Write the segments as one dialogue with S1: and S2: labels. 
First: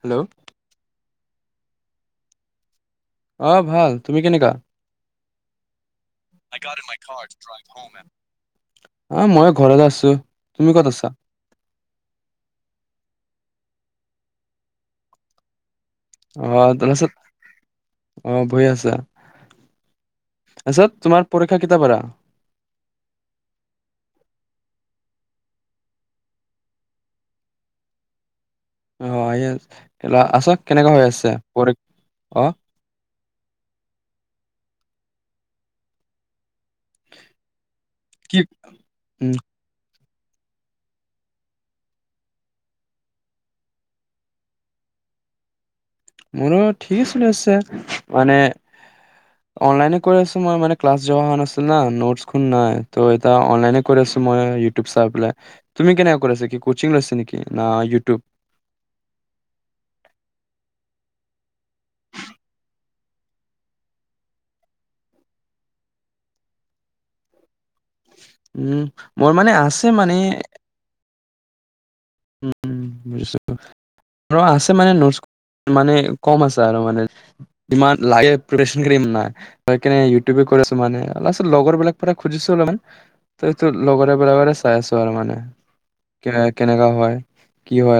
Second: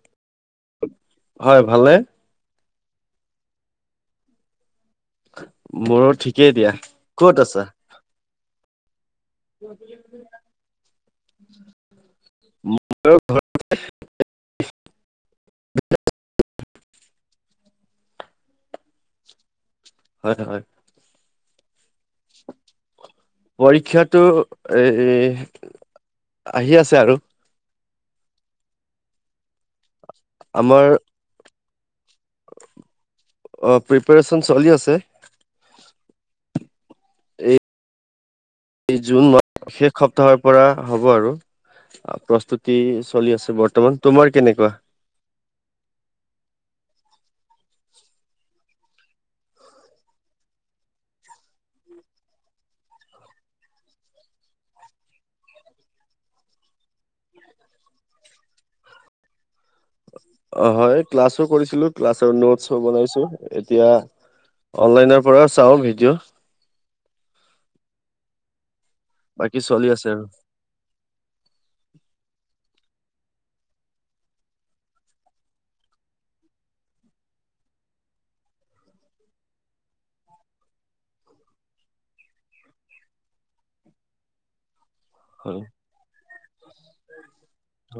S1: Hello!
S2: হয় ভালে।
S1: আহ ভাল তুমি কেনেকা
S2: মোৰো ঠিকেই দিয়া ক'ত আছা
S1: আহ মই ঘৰতে আছো তুমি ক'ত আছা?
S2: ঘ উ!
S1: আহ তাৰপাছত আহ ভই আছা।
S2: হয় হয়
S1: তাৰিছত তোমাৰ প কেতিয়া ৰ পৰা
S2: পৰীক্ষাটো এ আহি আছে আৰু
S1: অ এই এই আছ
S2: আমাৰ
S1: কেনেকা হৈ আছে পৰ আহ!
S2: অ প্ৰিপৰেচন চলি আছে
S1: কি
S2: এই জুন
S1: উ
S2: মাহ শেষ এসপ্তাহৰ পৰা হ'ব আৰু প্ৰস্তুতি চলি আছে বৰ্তমান তোমাৰ কেনেকুৱা
S1: মোৰঠিক মানে অনলাইন না, নাই লৈ নেউ
S2: অ হয় ক্লাছো কৰিছিলো ক্লাছৰ নোটছো বনাইছো এতিয়া অনলাইনৰ পৰা চাওঁ ভিডিঅ'
S1: উম মোৰ মানে
S2: বাকী চলি
S1: আছে মানে।
S2: আৰু
S1: ছ আছে মানে মানে কম আছে আৰু মানে ইমান লাগে নাই সেই ইউটিউব আছ মানে অলপ লগৰবলাক পৰা খুজিছো অলপমান ত লগৰবিলাক চাই আছো। তাৰ মানে
S2: হয়
S1: কে কেনেকা হয়।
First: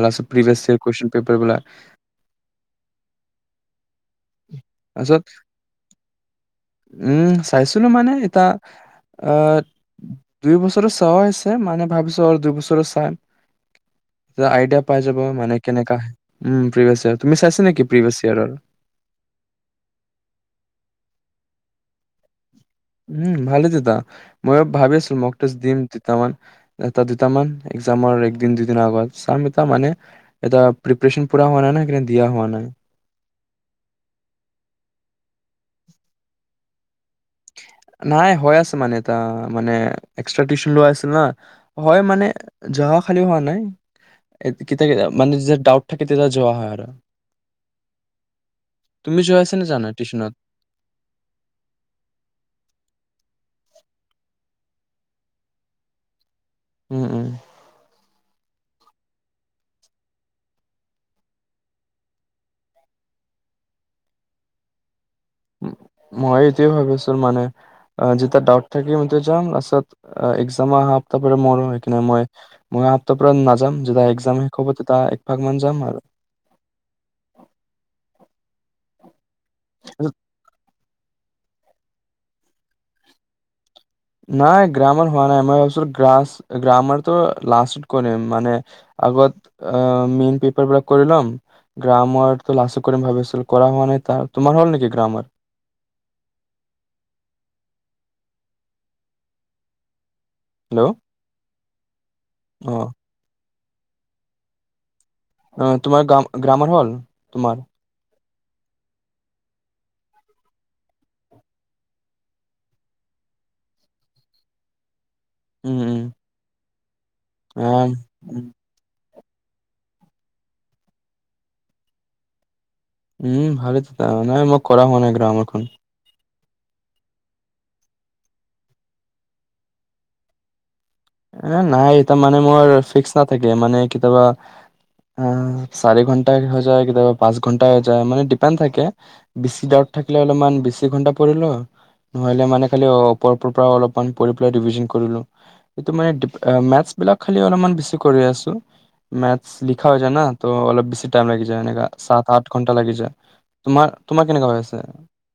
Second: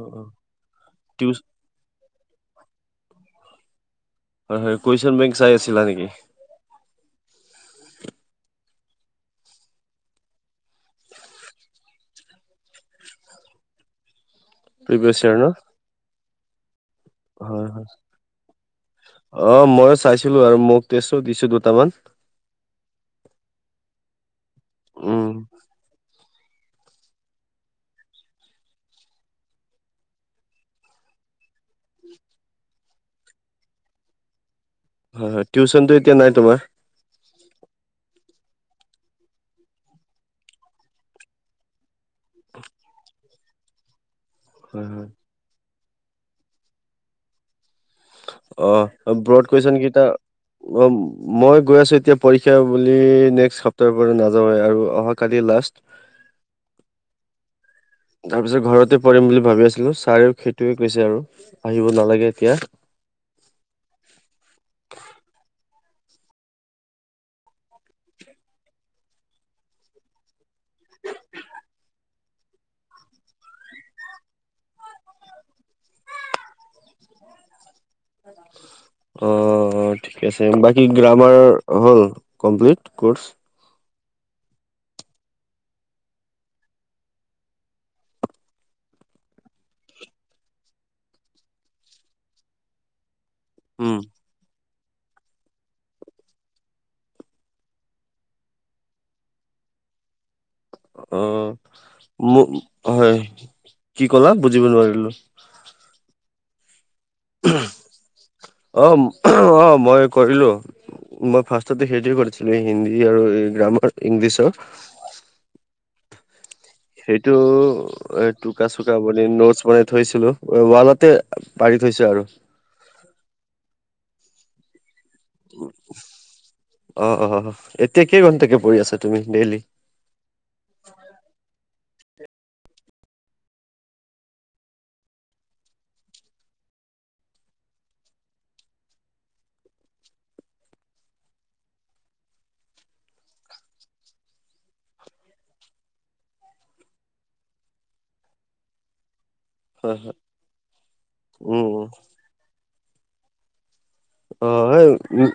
S1: লছে প্ৰিভিয় ই কুৱেশন পেপাৰলা
S2: হয় হয় কুৱেশচন
S1: তাৰপিছত
S2: বেংক চাই আছিলা নেকি
S1: উম চাইছিলো মানে এতিয়া আহ দুই বছৰ চোৱা হৈছে মানে ভাবিছো আৰু দুই বছৰ চাই তে আইডিয়া পাইজে
S2: প্ৰিভিয়াছ
S1: বাবু
S2: ইয়েৰ ন
S1: মানে কেেনেকাে উম প্ৰভ
S2: হয়, হয় অ', ময়ো চাইছিলো আৰু মোক টেষ্টো দিছিলোঁ। তামান
S1: উম, ভালে [unintelligible] ময়ো ভাবিছোঁ,
S2: উম
S1: ম'ক টেষ্ট দিম দুটামান। এটা দুটামান এক্জামৰ একদিন দুদিন আগত চাম এটা মানে এটা প্ৰিপাৰেচন পুৰা হোৱা নাই মা সেইকাৰণে দিয়া হোৱা নাই।
S2: হয়, হয় টিউচনটো এতিয়া নাই তোমাৰ?
S1: নাই হৈ আছে মানে এটা মানে এক্সট্ৰা টিউচন লৈ আছে নহয়, হয় মানে জহা খালী হোৱা নাই। এ
S2: হয়
S1: কেতিয়া কেত
S2: হয়
S1: মানে যে ডাউট থাকে তেতিয়া যোৱা হয় আৰু।
S2: অ',
S1: তুমি যোৱা
S2: ব্ৰত
S1: আছা নে
S2: কৈছ
S1: যোৱা
S2: নেকি
S1: নাই
S2: তা
S1: টিউচনত?
S2: অ', মই গৈ আছো এতিয়া পৰীক্ষা বুলি নেক্সট সপ্তাহৰ পৰা নাযাওঁ হয় আৰু অহাকালি লাষ্ট।
S1: উম, উম।
S2: তাৰপিছত ঘৰতে পঢ়িম বুলি ভাবি আছিলো ছাৰেও সেইটোৱে কৈছে আৰু আহিব নালাগে এতিয়া।
S1: মই এইটোৱে ভাবিছো মানে অ', যেতিয়া ডাউট থাকে তেতিয়া যাম তাৰছত এক্জাম আহা সপ্তাহৰ পৰা মোৰো সেইকানে মই অহা সপ্তাহৰ পৰা নাযাম যেতিয়া এক্জাম শেষ হ'ব তেতিয়া একভাগমান যাম আৰু।
S2: [inaudible] অ', ঠিক আছে বাক কি গ্ৰামাৰ হ'ল কমপ্লিট ক'ৰ্চ?
S1: নাই গ্ৰামাৰ হোৱা নাই, মই ভাবিছিলো গ্ৰাচ গ্ৰামাৰ তো লাষ্টত কৰিম মানে আগত অ', মেইন পেপাৰবিলাক কৰি লম গ্ৰামাৰটো লাষ্টত কৰিম ভাবিছিলো। কৰা হোৱা
S2: উম
S1: নাই তাৰ, তোমাৰ হ'ল নেকি? গ্ৰামাৰ। হেল্ল'
S2: আহ
S1: অ
S2: হয় কি কলা বুজিব নোৱাৰিলো
S1: অ, তোমাৰ গ্ৰাম গ্ৰামাৰ হল তোমাৰ
S2: অ অ মই কৰিলো মই ফাৰ্ষ্টতে সেইটোৱে কৰিছিলো হিন্দী আৰু এই গ্ৰামাৰ ইংলিছৰ
S1: উম উম
S2: সেইটো এ
S1: আহ,
S2: টোক চোক ব নোটছ বনাই থৈছিলো ৱালতে পাৰি থৈছো আৰু
S1: উম ভালে তো ত নাই মই কৰা ম ন গ্ৰাম এখন
S2: অ অ এতিয়া কেই ঘণ্টাকে পৰি আছা তুমি ডেইলি
S1: নাই এ মানে মোৰ ফিক্স নাথাকে মানে কেতিয়াবা চাৰি ঘন্টা হৈ যায় কেতিয়াবা পাঁচ ঘন্টা হৈ যায় মানে ডিপেণ্ থাকে বেছিা থাকিলে অলপমান বেছি ঘন্টা পৰিলো নহলে মানে খ পৰ পৰা অলপেলাইভি কৰিলো সেইটো মানে মেটছ বিলাক খালি অলপমান বেছি কৰি আছো মেথছ লিখা
S2: হয়,
S1: হৈ যায়
S2: হয়,
S1: ন তো অলপ বেছি টাইম লাগি যায় মনে
S2: উম,
S1: সাত আঠ ঘণ্টা লাগি যায় তোমাৰ তোমাৰ কেনেকা হৈ
S2: অ'
S1: আছে
S2: এই উ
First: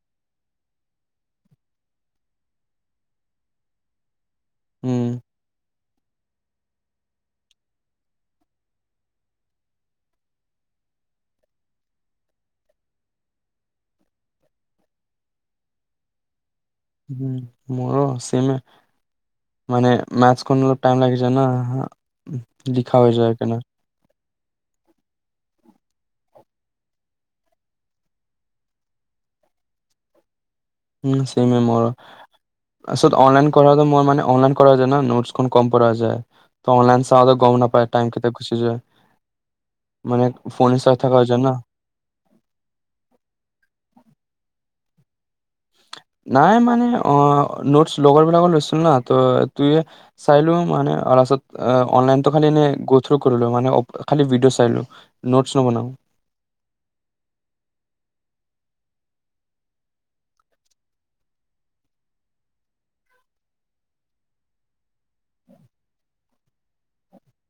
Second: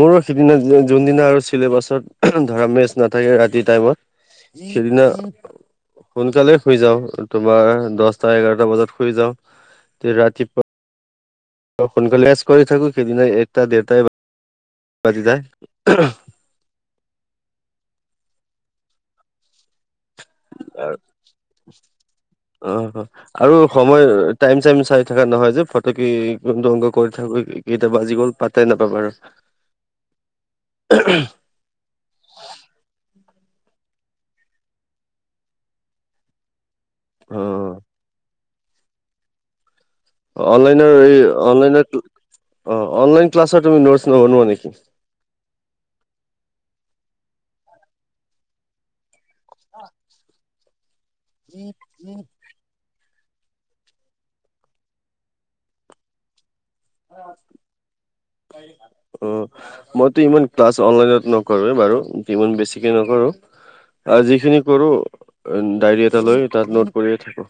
S2: মোৰ সিদিনা যোনদিনা আৰু চিলেবাছত ধৰা মেচ নাথাকে ৰাতি টাইমত সেইদিনা
S1: উম
S2: সোনকালে শুই যাওঁ তোমাৰ দচটা এঘাৰটা বজাত শুই যাওঁ তে ৰাতিপুৱা সোনকালে এচ কৰি থাকো সেইদিনা একটা দেৰটা বাজি যায়
S1: উম মোৰ চেমে মানে মেথচখন অলপ টাইম লাগি যায় না
S2: অ',
S1: লিখা হৈ যায়
S2: আৰু
S1: কেনে
S2: সময় টাইম চাইম চাই থাকা নহয় যে ফটকে কোনটো অংক কৰি থাকো কেইটা বাজি গ'ল পাতাই নাপাঙ আৰু
S1: উম চেমে মোৰ আছ অনলাইন কৰাটো মোৰ মানে অনলাইন কৰা যায় ন নোটখন কম কৰা যায় অ', অনলাইন চাওঁ যে গম
S2: অ',
S1: নাপায় টাইম কেতিয়া গুচি যায় মানে ফোনে চাই
S2: অনলাইনৰ
S1: থকা
S2: এই
S1: হৈ যায় না
S2: অনলাইনৰ অ' অনলাইন ক্লাছৰ তুমি নোটছ নবনোৱা নেকি
S1: নাই মানে অ' নোটচ লগৰ বিলাকৰ লৈছিল না ত তে চাইলো মানে তাৰপাছত অনলাইনতো খালি এনে থ্ৰ কৰিলোঁ মানে খালি ভিডিঅ' চাইলো নোটছ নবনাওঁ
S2: মইটো ইমান ক্লাছ অনলাইনত নকৰোৱে বাৰু যিমান বেছিকে নকৰো আৰু যিখিনি কৰো ডায়েৰী এটা লৈ তাত নোট কৰিয়ে থাকো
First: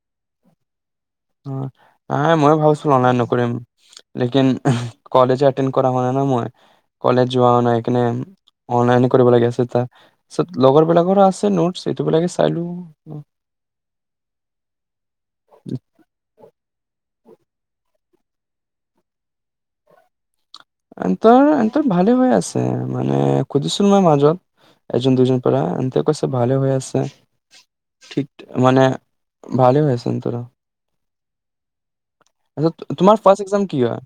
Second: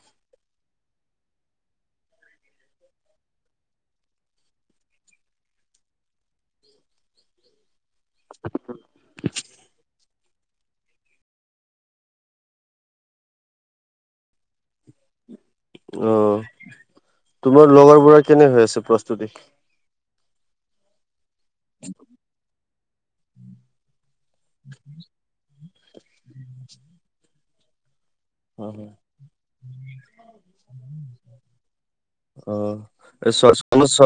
S1: মই ভাবছিলো অনলাইল নকৰিম লেকিন কলেজ এটেনড কৰা হোৱা নাই না মই কলেজ যোৱা নাই এনে অনলাইনে কৰিব লাগে আছে এতা তাছত লগৰবিলাকৰো আছে নোটচ সেইটো বিলাকে চাই লোৱা
S2: অ', তোমাৰ লগৰবোঢ়া কেনে হৈ আছে প্ৰস্তুতি
S1: [unintelligible] ত হেঁতৰ ভালে হৈ আছে মানে খুজিছিলো মই মাজত এজন দুইজন পৰা হিহতে কৈছে ভালে হৈ আছে ঠিক
S2: [unintelligible]
S1: মানে
S2: আমাৰ
S1: ভালে হৈ আছে এন্তৰ আচ্ছা, তোমাৰ ফাৰ্ষ্ট এক্সাম কি হয়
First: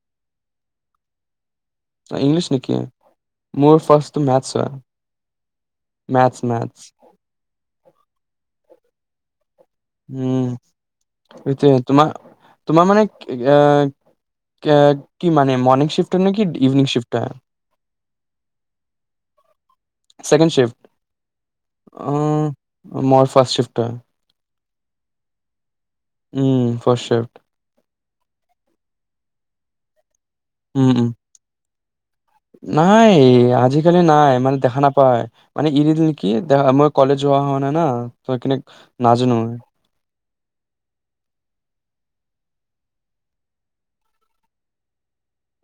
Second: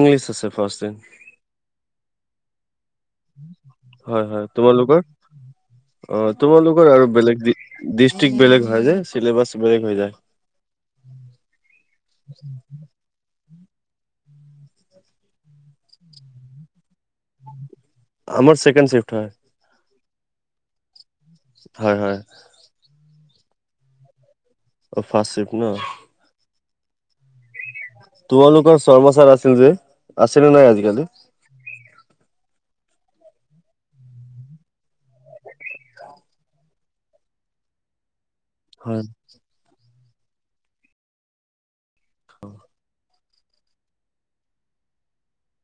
S2: ইংলিছ আছে ফাৰ্ষ্টতে
S1: অ' ইংলিচ নেকি মোৰ ফাৰ্ষ্টটো
S2: হয় হয়
S1: মেথছ
S2: তোমালোকৰ অ'
S1: মেথছ মেথছ
S2: তোমালোকৰ আৰু বেলেগ ডিষ্ট্ৰিক্ বেলেগ হয় যে [unintelligible] যায়
S1: উম সেইটোয় তোমাৰ তোমাৰ মানে আহ কি মানে মৰ্নিং শিফটৰ ন কি ইভিনিং শিফ্ট হয়
S2: আমাৰ চকেণ্ড চিফ্ হয়
S1: চেকেণ্ড শিফ্ট
S2: হয় হয়
S1: মই ফা্ষষ্ট চ্বিফ্টাৰ
S2: অ ফচিফ ন
S1: উম ফষ্ট শেফট
S2: তোমালোকৰ চৰ্মৰ্মচাৰ আছিল যে আছিলিলো নাই
S1: উম, উম,
S2: আজিকালি
S1: নাই আজিিকালি নাই মানে দেখা নাপায় মানে ইৰি দিল নে কি দে মই কলেজ হোৱা হোৱা নাই ন তই কিনে
S2: হয়
S1: নাজানো মই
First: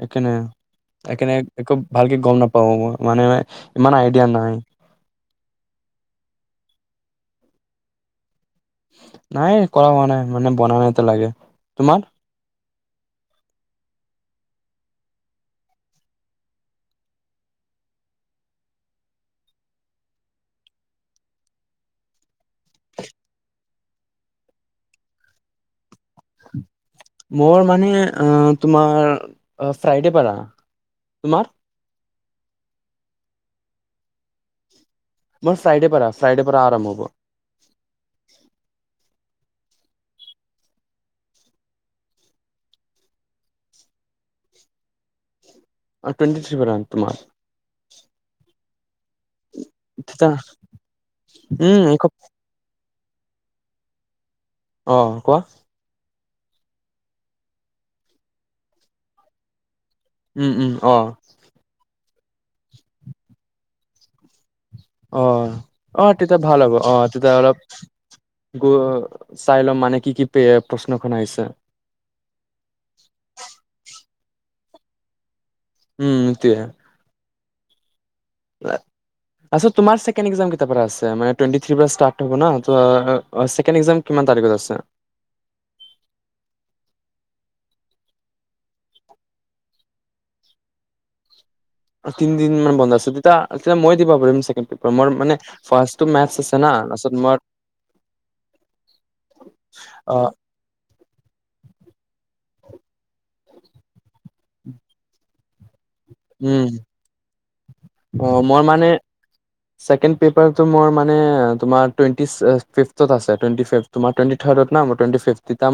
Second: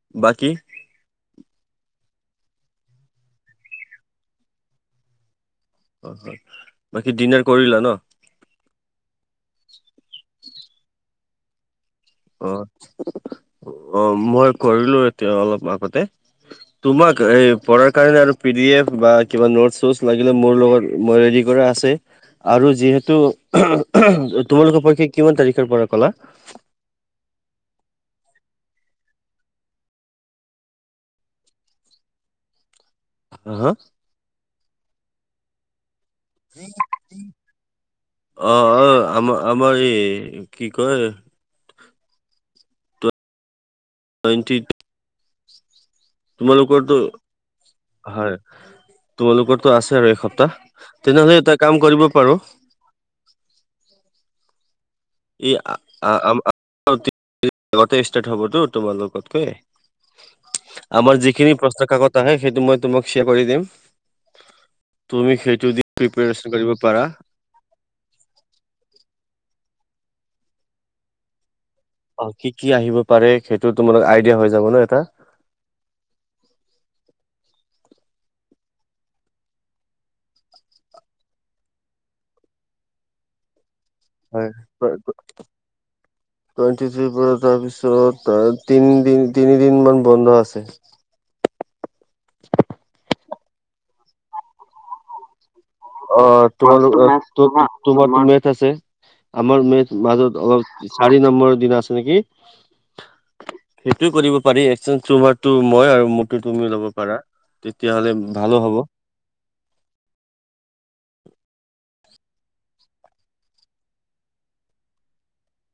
S1: এখনে
S2: বাকী
S1: এখনে একো ভালকে গম নাপাও মানে ইমান আইডিয়া নাই
S2: অ হয় বাকী ডিনাৰ কৰিলা ন
S1: নাই কৰা হোৱা নাই মানে বনা নাই এতিয়া লাগি তোমাৰ
S2: অ মই কৰিলো এতি অলপ আগতে তোমাক এই পঢ়াৰ কাৰণে আৰু পিডি এফ বা কিবা নোট চ লাগিলে মোৰ লগত মই ৰেডি কৰা আছে আৰু যিহেতু তোমালোকৰ পৰীক্ষা কিমান তাৰিখৰ পৰা কলা
S1: উম মোৰ মানে তোমাৰ ফ্ৰাইডে পৰা তোমাৰ
S2: হা হা
S1: মোৰ ফ্ৰাইডে পৰা আছে ফ্ৰাইডে
S2: অ অ আমাৰ আমাৰ এই কি কয় নোএন্তিত
S1: অ টুৱেণ্টি থ্ৰী পৰা তোমাৰ
S2: হয় তোমালোকৰ টো আছে আৰু
S1: তেতিয়া
S2: এসপ্তাহ তেনেহলে এটা কাম
S1: উম, এক
S2: কৰিব পাৰো হয়
S1: অ' কোৱা
S2: এই আম আগতে ষ্টাৰ্ট হবতো তোমাৰ লগতকৈ
S1: উম, উম, অ',
S2: আমাৰ যিখিনি প্ৰশ্ন কাকত তাহে সেইটো মই তোমাক শ্বেয়াৰ কৰি দিম
S1: অ
S2: তুমি সেইটো দি
S1: অ তেতিয়া
S2: প্ৰিপেৰেচন
S1: ভাল
S2: কৰিব
S1: হ'ব আহ
S2: পাৰা
S1: তেতিয়া অলপ গ চাই ল'ম মানে কি কি প্ৰশ্নখন আহিছে
S2: অ কি কি আহিব পাৰে সেইটো তোমাৰো আইডিয়া হৈ যাব ন এটা
S1: উম সেইটোৱেই আস্থা তোমাৰ ছেকেণ্ডত এক জাম কেতিয়াৰ পৰা আছে তুৱেনটি থ্ৰীৰ পৰা ইছহ
S2: হয় টুৱেন্টি আৰ পৰা তাৰপিছত তিনি তিনিদিন মান বন্ধ আছে
S1: এ মই দিব পাৰিম ছেকেণ্ড পেপাৰ মই মানে ফাৰ্ষ্টটো
S2: অ
S1: মেথছ আছে না তাৰপিছত মোৰ
S2: তোমাৰোক তোমাৰ মেথ আছে আমাৰ মে
S1: অ
S2: মাজত অলপ চাৰি নম্বৰ দিনা আছে নেকি সেইটোয়ে কৰিব পাৰি এক্সচেঞ্জ টো মই আৰু মোৰ টো
S1: উম
S2: তুমি ল'ব পাৰা তেতিয়াহ'লে ভালো হ'ব
S1: ছেকেণ্ডত পেপাৰ টো মোৰ মানে তোমাৰ টুৱেন্টি ফিপত আছে তোমাৰ টুৱেন্টি থ্ৰাৰদত আছে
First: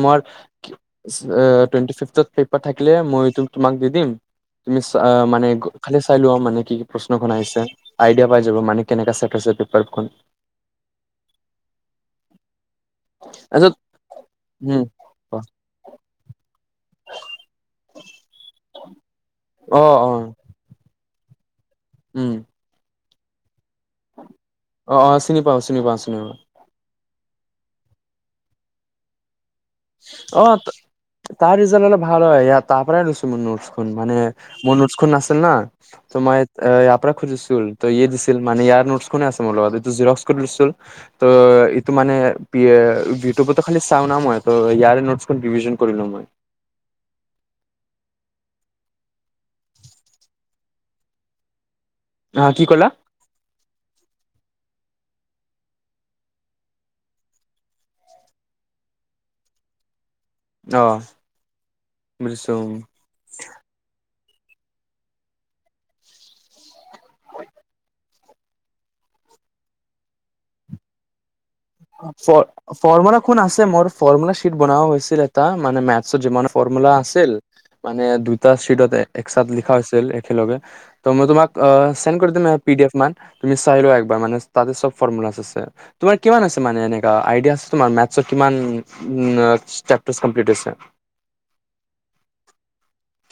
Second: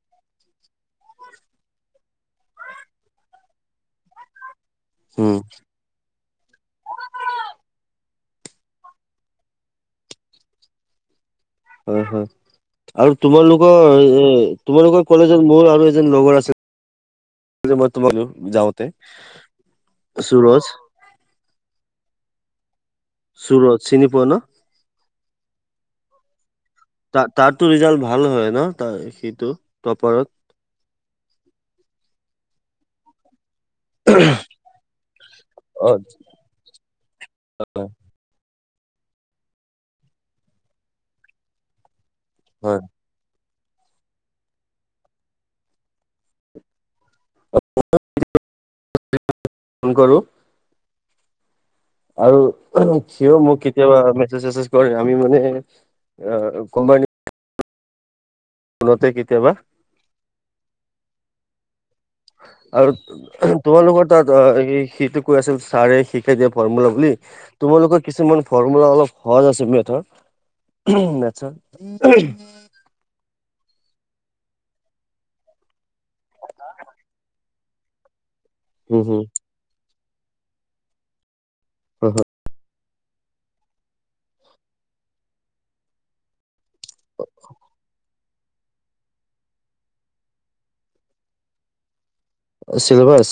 S1: মোৰ টুৱেন্টি ফিপত আছে তুমি
S2: উম,
S1: মানে খালি চাই লোৱা মানে কি কি প্ৰশ্নখন আহিছে আইডিয়া পাইছা মানে কেনেৱা আহিছে পেপাৰ খন
S2: হ হ হ আৰু
S1: তাৰপিছত
S2: তোমালোকৰ এ
S1: উম
S2: তোমালোকৰ কলেজত মোৰ আৰু এজন লগৰ আছিল মই তোমাক যাওঁতে
S1: অ অ
S2: সুৰজ
S1: উম
S2: সুৰজ চিনি পোৱা ন?
S1: অ অ চিনি পাওচোন শুনিবা শুনিবা
S2: ত তাতো ৰিজাল্ট ভাল হয় ন তাৰ সেইটো
S1: অ তাৰ ৰিজাল্ট হলে ভাল হয় ইয়াত তাপৰাডৈ ম নো মানে মোৰ নোচখন নাছিল না
S2: অ',
S1: ত মই ইয়াৰ পৰা খুজিছিলো ত ইয়ে দিছিল মানে ইয়াৰ আ মোৰ লগত এইটো জ ত ইটো মানে বিিয়ে
S2: হয়
S1: ইব খি চা ন মই ত ইয়াৰে নোটছখন ভিন কৰিলো মই
S2: ফোন কৰো আৰু
S1: হা কি ক'লা
S2: সও মোক কেতিয়াবা মেছেজ চেছেজ কৰে আমি মানে অ কোম্পানী ফোনতে কেতিয়াবা
S1: আহ
S2: আৰু তোমালোকৰ ত সিটো কৈ আছিল ছাৰে শিকাই দিয়া ফৰ্মুলা বুলি তোমালোকৰ কিছুমান ফৰ্মুলা অলপ সহজ আছে মেথৰ মেথৰ
S1: ফৰ্মৰ্মলা কোন আছে মোৰ ফৰ্মুলা শীট বনোৱা হৈছিল এটা মানে মেথছৰ যিমান ফৰ্মুলা আছিল মানে দুই এটা চিটত
S2: উম হম
S1: এক চাত লিখা হৈছিল। খেলগে ত মই তোমাক, অ
S2: হয়
S1: চেণ্ড
S2: হয়
S1: কৰিটো মে, পি ডি এফ মান তুমি চাই লোৱা একবাৰ মানে তাতে চব ফৰ্মুলা আছে তোমাৰ কিমান আছে। মানে এনেক আইডিয়াছ তোমাৰ মে কিমান চেপাৰ কমপ্লিট
S2: চিলবছ,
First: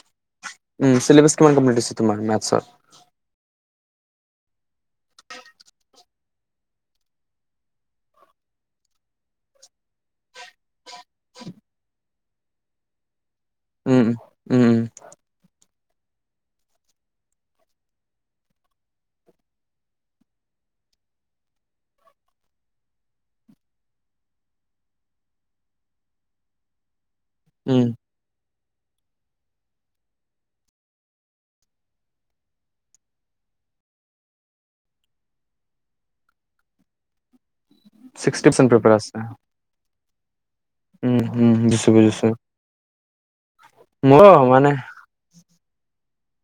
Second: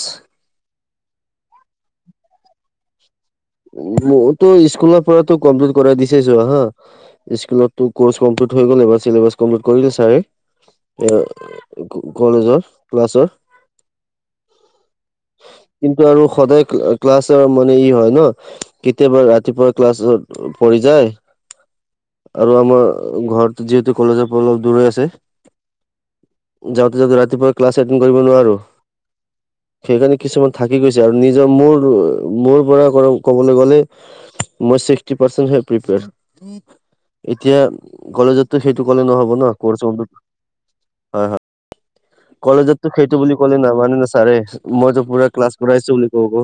S1: উম চিলেবা কিমান কমপ্লিট হৈছে তোমাৰ মেথছৰ
S2: মোৰতো স্কুলৰ পৰাতো কমপ্লিট কৰাই দিছেছো হা স্কুলতো কৰ্চ কমপ্লিট হৈ গলে বা চবাছ কমপ্লিট কৰিলে চাৰে এ কলেজৰ ক্লাছৰ
S1: উম উম উম
S2: কিন্তু আৰু সদায় ক্লাছৰ মানে ই হয় ন কেতিয়াবা ৰাতিপুৱা ক্লাছত পঢ়ি যায় আৰু আমাৰ ঘৰত যিহেতু কলেজৰ পৰা অলপ দূৰ আছে যাওঁতে যাওঁতে ৰাতি, ৰাতিপুৱা ক্লাছ
S1: উম
S2: এটড কৰিব নোৱাৰো। সেইকাৰণে কিছুমান থাকি গৈছে আৰু নিজৰ মোৰ মোৰ পৰা কো। ব গলে মই্স প প্ৰপ এতিয়া
S1: ছিক্সটি
S2: কলেজততো
S1: পাৰ্চেণ্ট
S2: সেইটো
S1: পেপাৰ
S2: কলে
S1: আছে
S2: নহব না কৰ্ছে
S1: উম উম বুজছো বুজিছো।
S2: কলেজত সেইটো বুলি ক'লে নামানে না
S1: মোৰো
S2: ছাৰে
S1: মানে
S2: মইতো পুৰা ক্লাচ, পৰাই চো বুলি কক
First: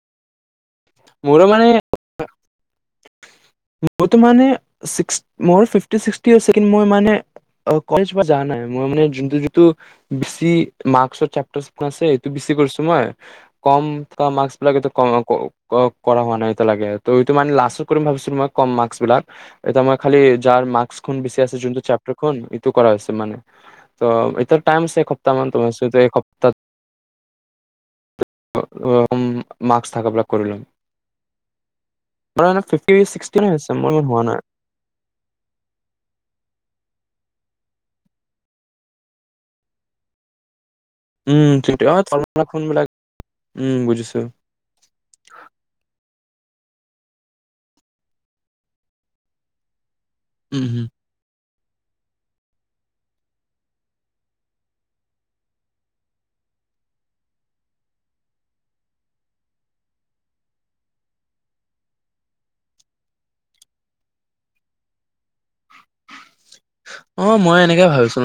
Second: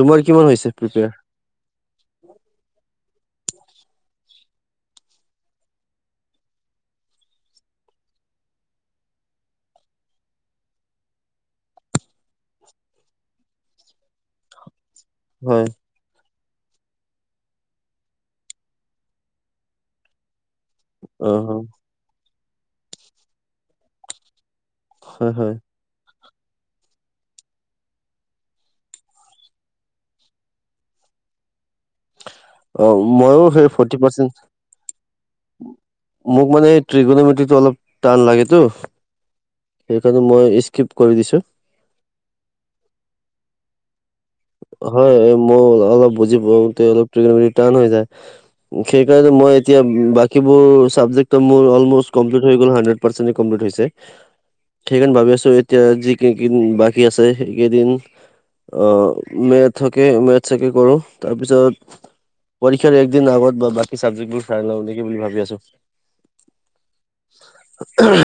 S2: তোমাৰ কিমান হৈছে
S1: মোৰো
S2: প্ৰিপেয়াৰ
S1: মইতো মানে ঢিকস মোৰ ফিফটি চিকুটি হৈছে কিন্তু মই মানে মই যোনতো বেছি মাক্স আছে এইটো ক্ষেত্ৰত বেছি কৰিছো কম মাক্স। ক্ষেত্ৰত ক
S2: হয়
S1: অ কৰা মান। লাগে ত' এইটো মানে লাষ্টত কৰিম ভাবিছো মই কম মাৰ্কচ বিলাক এতিয়া মই খালী যাৰ মাৰ্কখন
S2: অ অ
S1: বেছি আছে যোনটোত চাপ'ৰ্ট [unintelligible] ইটো কৰা হৈছে মানে ত এতা- পাম চে
S2: হয়
S1: এসপ্তাহমান
S2: হয়
S1: ত [unintelligible] অ' অম মাস্ক থকাাবিলাক কৰি ল'ম। মানে
S2: অ
S1: ফিফটি ছিক্সটি
S2: মইও সেই
S1: হৈছে মোৰ
S2: ফৰ্টি
S1: ইমান হোৱা নাই
S2: পাৰ্চেন্ট মোক মানে ত্ৰিকোণমিতিটো অলপ টান লাগেতো সেইকাৰণে মই ইচ
S1: উম ঠিক [unintelligible] অ তলৰপৰা ফোন বিলাক উম বুজিছো৷
S2: হয়, মই অলপ বুজি পাওঁতে অলপ তেৰি-মেৰি, টান হৈ যায়। সেইকাৰণে মই এতিয়া উ বাকীবোৰ
S1: উম, হুম।
S2: চাবজেক্টত মোৰ অলম'চ কমপ্লিত হৈ গ'ল। হানডেড পাৰচেণে কমপিত হৈছে। সেইকাণ ভাবি আছোঁ এতিয়া যি কেইকিন বাকী আছে সেইকেইদিন আ মেথচকে, মেথচকে কৰোঁ। তাৰপিছত পৰীক্ষাৰ একদিন আগত বা-বাকী চাবজেক্ট বোৰ চাই লওঁ, এনেকি বুলি ভাবি আছ-
S1: অ' মই এনেকে ভাবিছোঁ